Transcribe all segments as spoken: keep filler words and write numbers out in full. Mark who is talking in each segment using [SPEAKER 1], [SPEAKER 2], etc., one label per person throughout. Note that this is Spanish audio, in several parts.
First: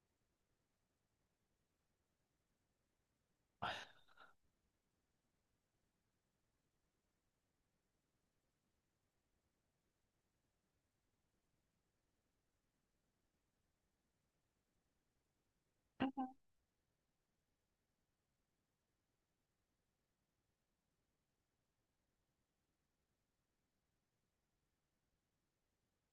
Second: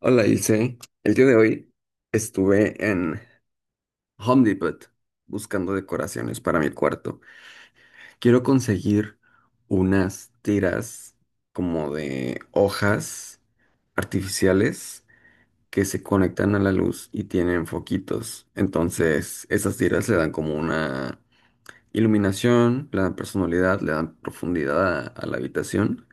[SPEAKER 1] Hola Ilse, el día de hoy estuve en Home Depot buscando decoraciones para mi cuarto. Quiero conseguir unas tiras como de hojas artificiales que se conectan a la luz y tienen foquitos. Entonces, esas tiras le dan como una iluminación, le dan personalidad, le dan profundidad a a la habitación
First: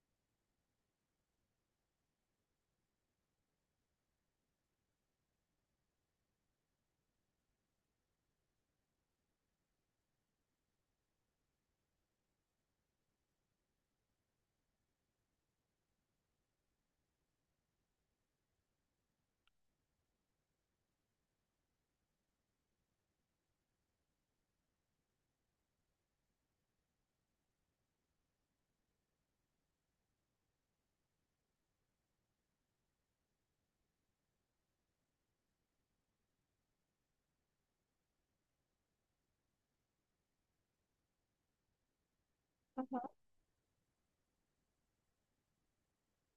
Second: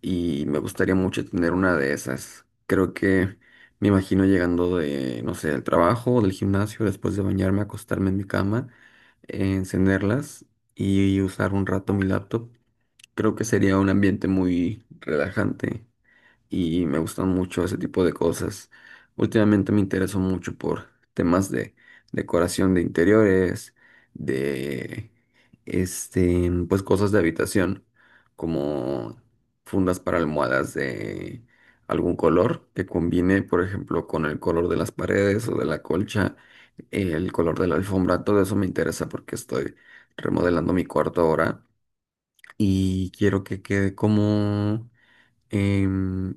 [SPEAKER 1] y me gustaría mucho tener una de esas. Creo que me imagino llegando de, no sé, del trabajo o del gimnasio, después de bañarme, acostarme en mi cama, eh, encenderlas y usar un rato mi laptop. Creo que sería un ambiente muy relajante y me gustan mucho ese tipo de cosas. Últimamente me intereso mucho por temas de decoración de interiores, de este, pues cosas de habitación, como fundas para almohadas de algún color que combine, por ejemplo, con el color de las paredes o de la colcha, el color de la alfombra, todo eso me interesa porque estoy remodelando mi cuarto ahora y quiero que quede como em,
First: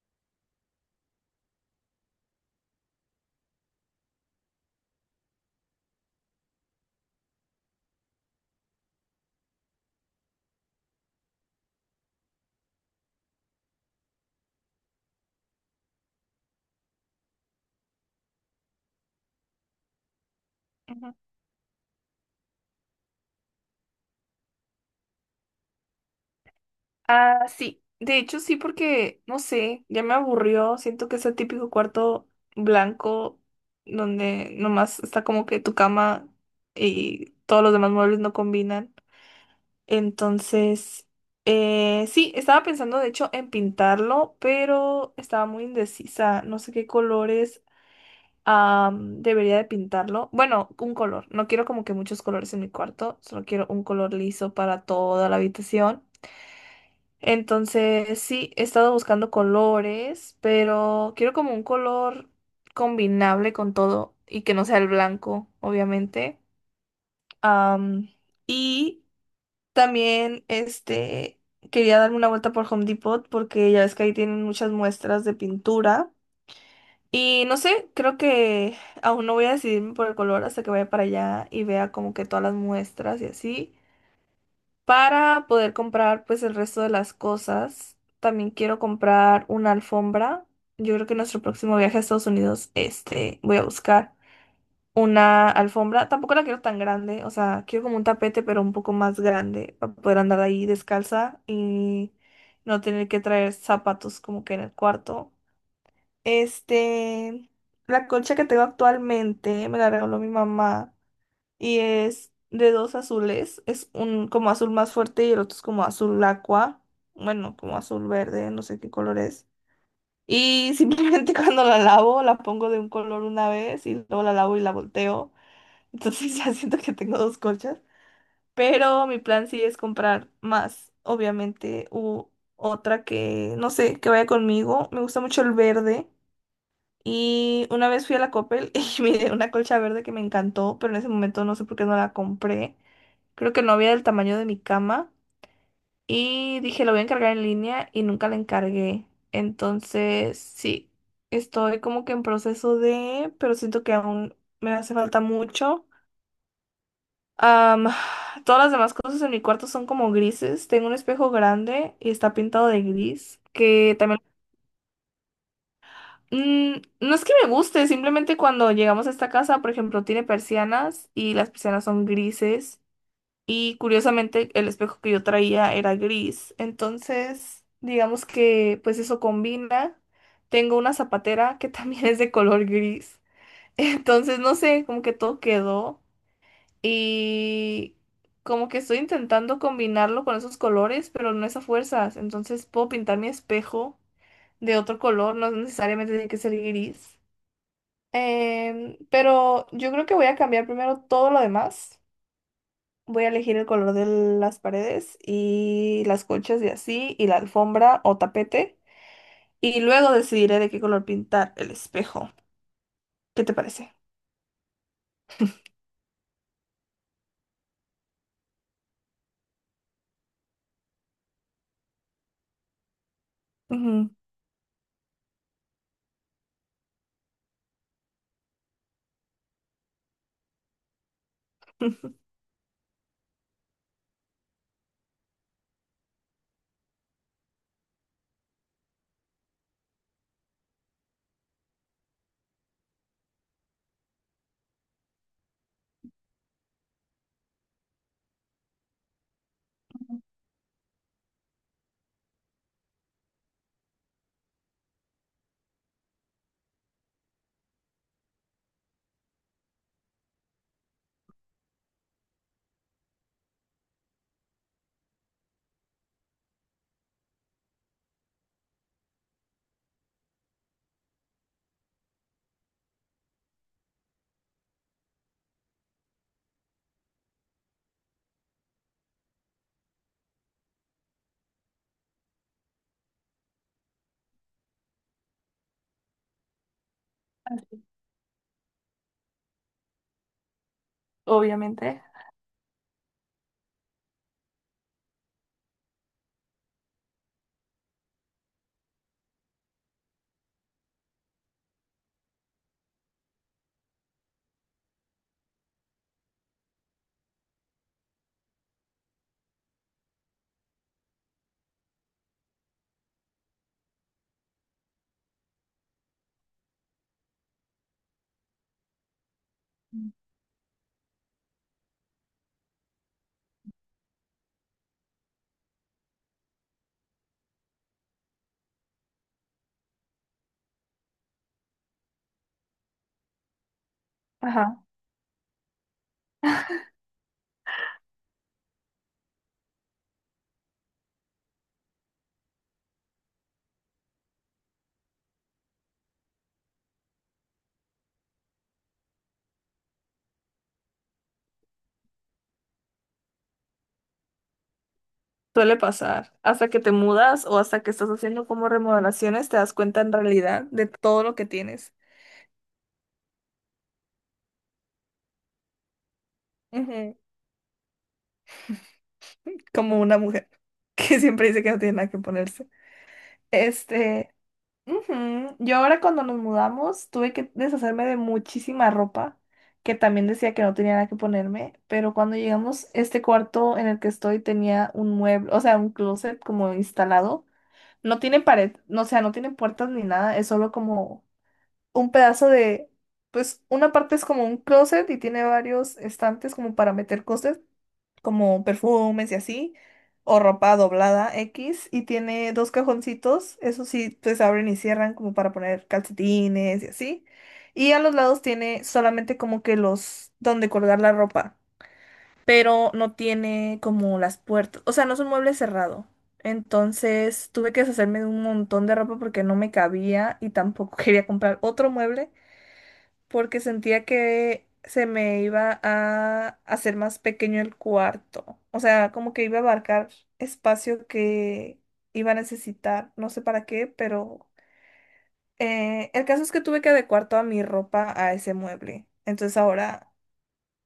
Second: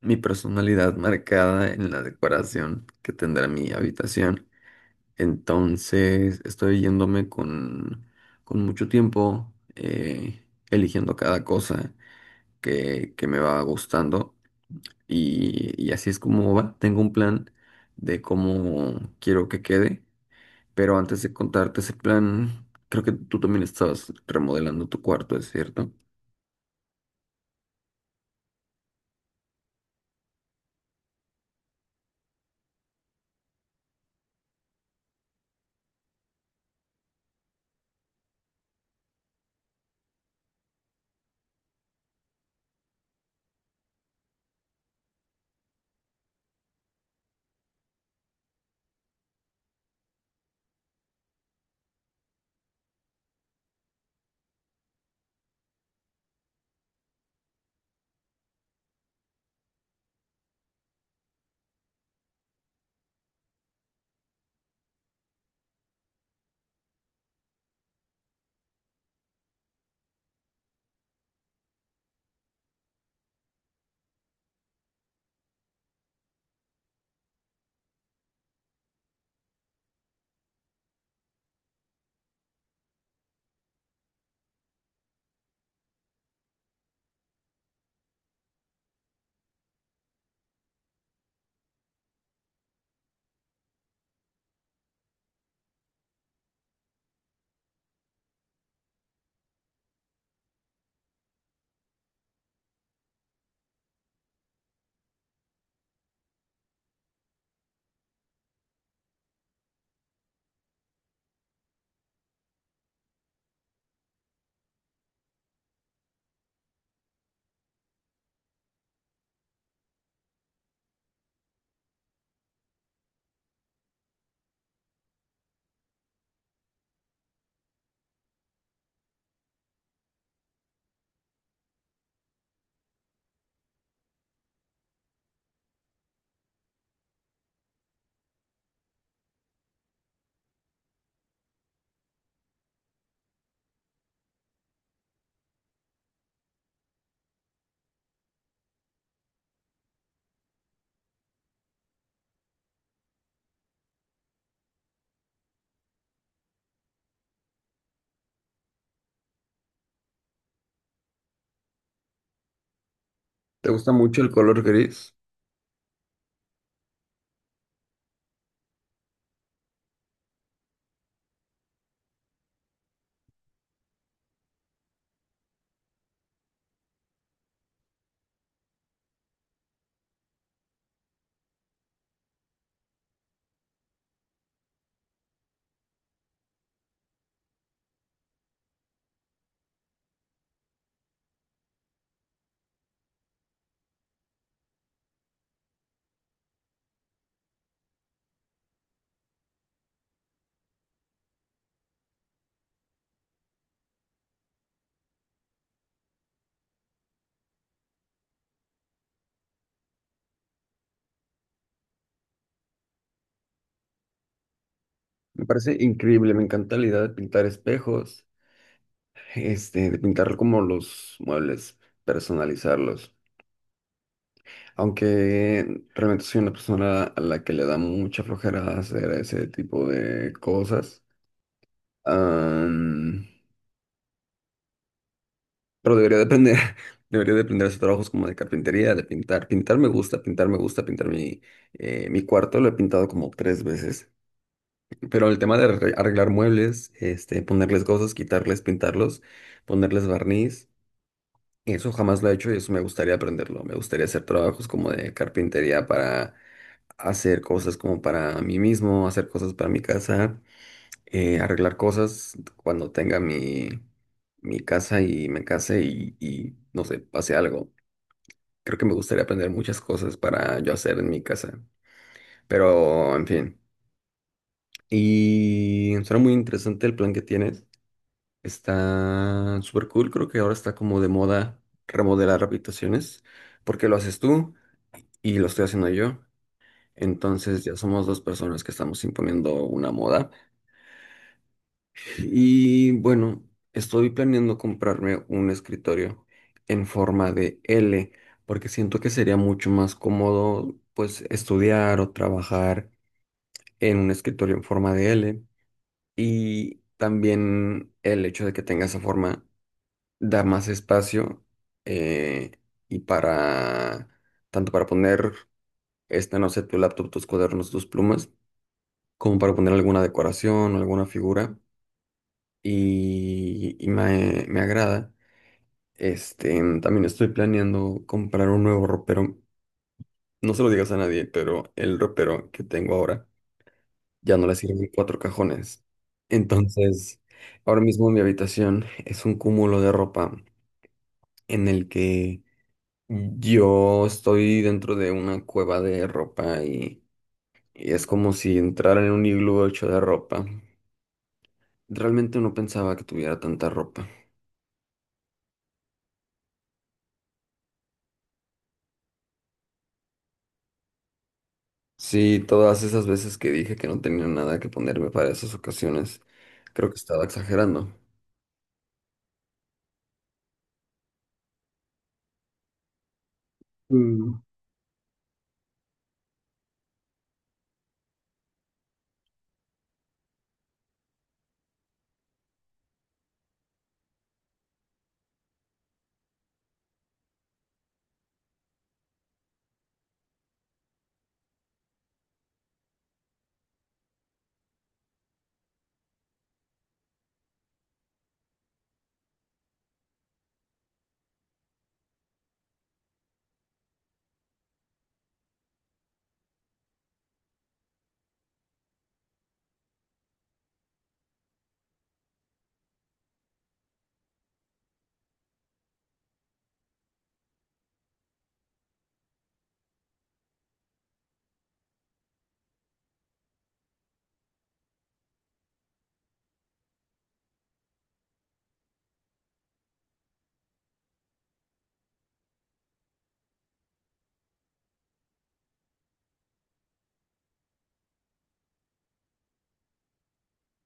[SPEAKER 1] mi personalidad marcada en la decoración que tendrá mi habitación. Entonces, estoy yéndome con, con mucho tiempo, eh, eligiendo cada cosa que, que me va gustando. Y, y así es como va. Tengo un plan de cómo quiero que quede. Pero
[SPEAKER 2] Ujú.
[SPEAKER 1] antes de contarte ese plan, creo que tú también estabas remodelando tu cuarto, ¿es cierto?
[SPEAKER 2] Ah, sí. De hecho, sí, porque, no sé, ya me aburrió. Siento que es el típico cuarto blanco donde nomás está como que tu cama y todos los demás muebles no combinan. Entonces, eh, sí, estaba pensando de hecho en pintarlo, pero estaba muy indecisa. No sé qué colores am, debería de pintarlo. Bueno, un color. No quiero como que muchos colores en mi cuarto, solo quiero un color liso para toda la habitación. Entonces, sí, he estado buscando colores, pero quiero como un color combinable con todo y que no sea el blanco, obviamente. Am, y también, este, quería darme una vuelta por Home Depot porque ya ves que ahí tienen muchas muestras de pintura. Y no sé, creo que aún no voy a decidirme por el color hasta que vaya para allá y vea como que todas las muestras y así para poder comprar pues el resto de las cosas. También quiero comprar una alfombra. Yo creo que nuestro próximo viaje a Estados Unidos, este, voy a buscar una alfombra. Tampoco la quiero tan grande, o sea, quiero como un tapete, pero un poco más grande para poder andar ahí descalza y no tener que traer zapatos como que en el cuarto. Este, la colcha que tengo actualmente me la regaló mi mamá y es de dos azules, es un como azul más fuerte y el otro es como azul aqua, bueno, como azul verde, no sé qué color es. Y simplemente cuando la lavo, la pongo de un color una vez y luego la lavo y la volteo. Entonces ya siento que tengo dos colchas. Pero mi plan sí es comprar más, obviamente, u otra que, no sé, que vaya conmigo. Me gusta mucho el verde. Y una vez fui a la Coppel y miré una colcha verde que me encantó, pero en ese momento no sé por qué no la compré. Creo que no había del tamaño de mi cama. Y dije, lo voy a encargar en línea y nunca la encargué. Entonces, sí, estoy como que en proceso de, pero siento que aún me hace falta mucho. Am, todas las demás cosas en mi cuarto son como grises. Tengo un espejo grande y está pintado de gris,
[SPEAKER 1] ¿Te gusta
[SPEAKER 2] que también...
[SPEAKER 1] mucho el color gris?
[SPEAKER 2] Mm, no es que me guste, simplemente cuando llegamos a esta casa, por ejemplo, tiene persianas y las persianas son grises. Y curiosamente el espejo que yo traía era gris. Entonces, digamos que pues eso combina. Tengo una zapatera que también es de color gris. Entonces, no sé, como que todo quedó. Y como que estoy intentando combinarlo con esos colores, pero no es a fuerzas. Entonces puedo pintar mi espejo de otro color, no necesariamente tiene que ser gris. Em, pero yo creo que voy a cambiar primero todo lo demás. Voy a elegir el color de las paredes y las colchas y así, y la alfombra o tapete. Y luego decidiré de qué color pintar el espejo. ¿Qué te parece?
[SPEAKER 1] Me parece increíble, me encanta la idea de pintar espejos. Este, de pintar como los muebles, personalizarlos.
[SPEAKER 2] Ujú.
[SPEAKER 1] Aunque realmente soy una persona a la que le da mucha flojera hacer ese tipo de cosas. Am, pero debería depender, debería depender de hacer trabajos como de carpintería, de pintar. Pintar me gusta, pintar me gusta, pintar mi, eh, mi cuarto lo he pintado como tres veces. Pero el tema de arre- arreglar muebles, este, ponerles cosas, quitarles, pintarlos, ponerles barniz. Eso jamás lo he hecho y eso me gustaría aprenderlo. Me gustaría hacer trabajos como de carpintería para hacer cosas como para mí mismo, hacer cosas para mi casa, eh, arreglar cosas cuando tenga mi, mi casa y me case y, y no sé, pase algo. Creo que me gustaría aprender muchas cosas para yo hacer en mi casa. Pero, en fin. Y suena muy interesante el plan que tienes. Está súper cool. Creo que ahora está como de moda remodelar habitaciones. ¿Por qué lo haces tú? Y lo estoy haciendo yo. Entonces ya somos dos personas que estamos imponiendo una moda.
[SPEAKER 2] Obviamente.
[SPEAKER 1] Y bueno, estoy planeando comprarme un escritorio en forma de L, porque siento que sería mucho más cómodo pues estudiar o trabajar en un escritorio en forma de L. Y también el hecho de que tenga esa forma da más espacio, eh, y para tanto para poner, esta, no sé, tu laptop, tus cuadernos, tus plumas como para poner alguna decoración, alguna figura y, y me, me agrada. Este, también estoy planeando comprar un nuevo ropero. No se lo digas a nadie, pero el ropero que tengo ahora ya no le
[SPEAKER 2] Ajá.
[SPEAKER 1] sirven cuatro cajones. Entonces, ahora mismo mi habitación es un cúmulo de ropa en el que yo estoy dentro de una cueva de ropa y, y es como si entrara en un iglú hecho de ropa. Realmente no pensaba que tuviera tanta ropa.
[SPEAKER 2] Suele pasar. Hasta que te mudas o hasta que estás haciendo como remodelaciones, te das cuenta en realidad de todo lo que tienes.
[SPEAKER 1] Sí, todas esas veces que dije que no tenía nada que ponerme para esas ocasiones, creo que
[SPEAKER 2] Ujú.
[SPEAKER 1] estaba exagerando.
[SPEAKER 2] Como una mujer que siempre dice que no tiene nada que ponerse. Este.
[SPEAKER 1] Mm.
[SPEAKER 2] Ujú. Yo ahora cuando nos mudamos tuve que deshacerme de muchísima ropa que también decía que no tenía nada que ponerme, pero cuando llegamos este cuarto en el que estoy tenía un mueble, o sea, un closet como instalado. No tiene pared, no, o sea, no tiene puertas ni nada, es solo como un pedazo de, pues una parte es como un closet y tiene varios estantes como para meter cosas, como perfumes y así, o ropa doblada X, y tiene dos cajoncitos, eso sí, pues abren y cierran como para poner calcetines y así. Y a los lados tiene solamente como que los, donde colgar la ropa, pero no tiene como las puertas, o sea, no es un mueble cerrado. Entonces tuve que deshacerme de un montón de ropa porque no me cabía y tampoco quería comprar otro mueble porque sentía que se me iba a hacer más pequeño el cuarto. O sea, como que iba a abarcar espacio que iba a necesitar, no sé para qué, pero eh, el caso es que tuve que adecuar toda mi ropa a ese mueble. Entonces ahora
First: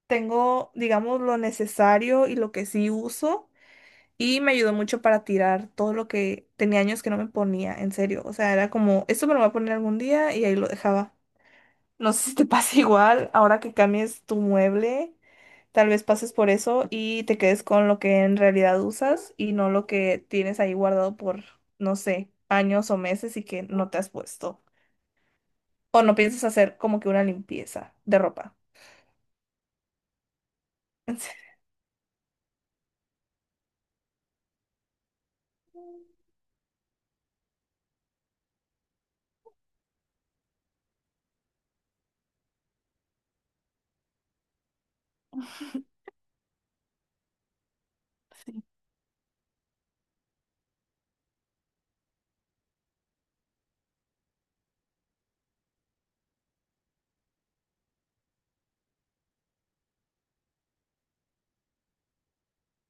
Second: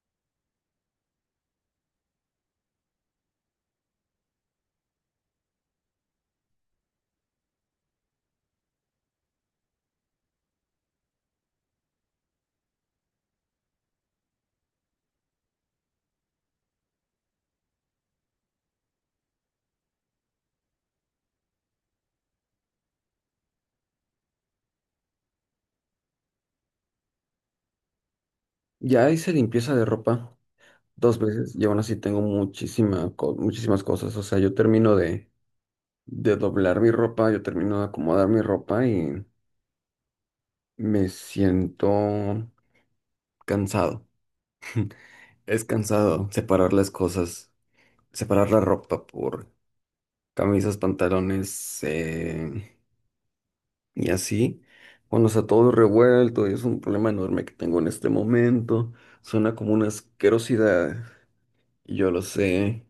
[SPEAKER 2] tengo, digamos, lo necesario y lo que sí uso. Y me ayudó mucho para tirar todo lo que tenía años que no me ponía, en serio. O sea, era como, esto me lo voy a poner algún día y ahí lo dejaba. No sé si te pasa igual ahora que cambies tu mueble. Tal vez pases por eso y te quedes con lo que en realidad usas y no lo que tienes ahí guardado por, no sé, años o meses y que no te has puesto. O no piensas hacer como que una limpieza de ropa.
[SPEAKER 1] Ya hice limpieza de ropa dos
[SPEAKER 2] En
[SPEAKER 1] veces
[SPEAKER 2] serio.
[SPEAKER 1] y aún así tengo muchísima, co- muchísimas cosas. O sea, yo termino de, de doblar mi ropa, yo termino de acomodar mi ropa y me siento cansado. Es cansado separar las cosas, separar la ropa por camisas, pantalones, eh, y así, cuando está todo revuelto y es un problema enorme que tengo en este momento, suena como una asquerosidad, y yo lo sé,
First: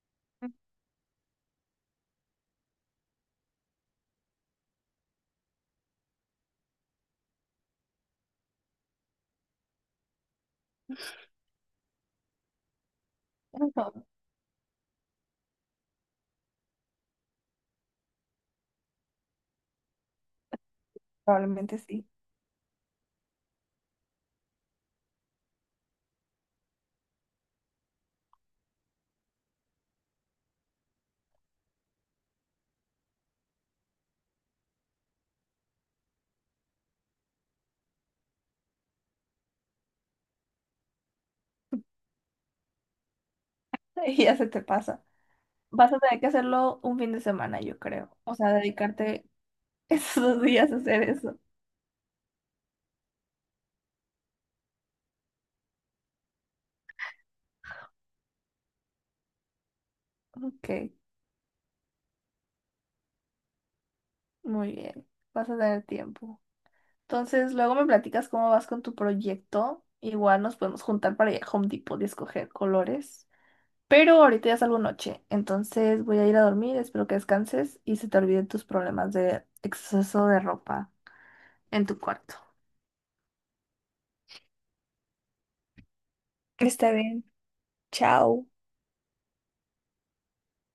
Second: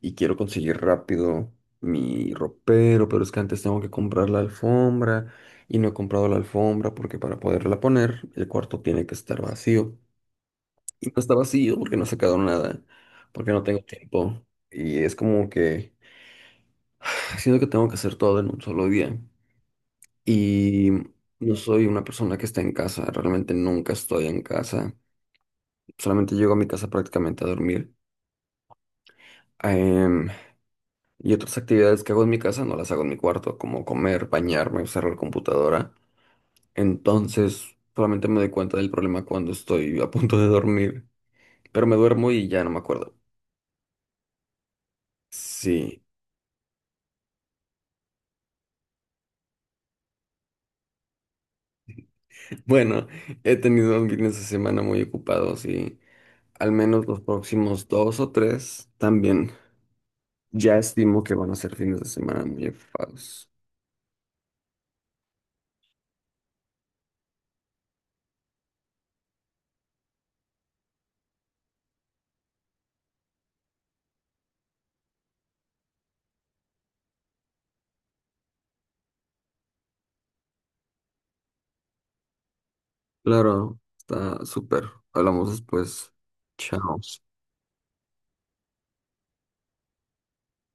[SPEAKER 1] y quiero conseguir rápido mi ropero, pero es que antes tengo que comprar la alfombra y no he comprado la alfombra porque para poderla poner el cuarto tiene que estar vacío. Y no está vacío porque no he sacado nada, porque no tengo tiempo. Y es como que siento que tengo que hacer todo en un solo día. Y no
[SPEAKER 2] Probablemente
[SPEAKER 1] soy una
[SPEAKER 2] sí.
[SPEAKER 1] persona que está en casa, realmente nunca estoy en casa, solamente llego a mi casa prácticamente a dormir. Em, y otras actividades que hago en mi casa no las hago en mi cuarto, como comer, bañarme, usar la computadora. Entonces, solamente me doy cuenta del problema cuando estoy a punto de dormir, pero me duermo y ya no me acuerdo.
[SPEAKER 2] Y ya se te pasa. Vas a
[SPEAKER 1] Sí,
[SPEAKER 2] tener que hacerlo un fin de semana, yo creo. O sea, dedicarte esos dos días a hacer eso.
[SPEAKER 1] bueno, he tenido un fines de semana muy ocupados y al menos los próximos dos o tres también.
[SPEAKER 2] Ok,
[SPEAKER 1] Ya estimo que van a ser fines de semana muy enfocados.
[SPEAKER 2] muy bien. Vas a tener tiempo. Entonces, luego me platicas cómo vas con tu proyecto. Igual nos podemos juntar para ir a Home Depot y escoger colores. Pero ahorita ya salgo noche, entonces voy a ir a dormir, espero que descanses y se te olviden tus problemas de exceso de ropa en tu cuarto.
[SPEAKER 1] Claro, está súper. Hablamos después.
[SPEAKER 2] Está
[SPEAKER 1] Chao.
[SPEAKER 2] bien. Chao.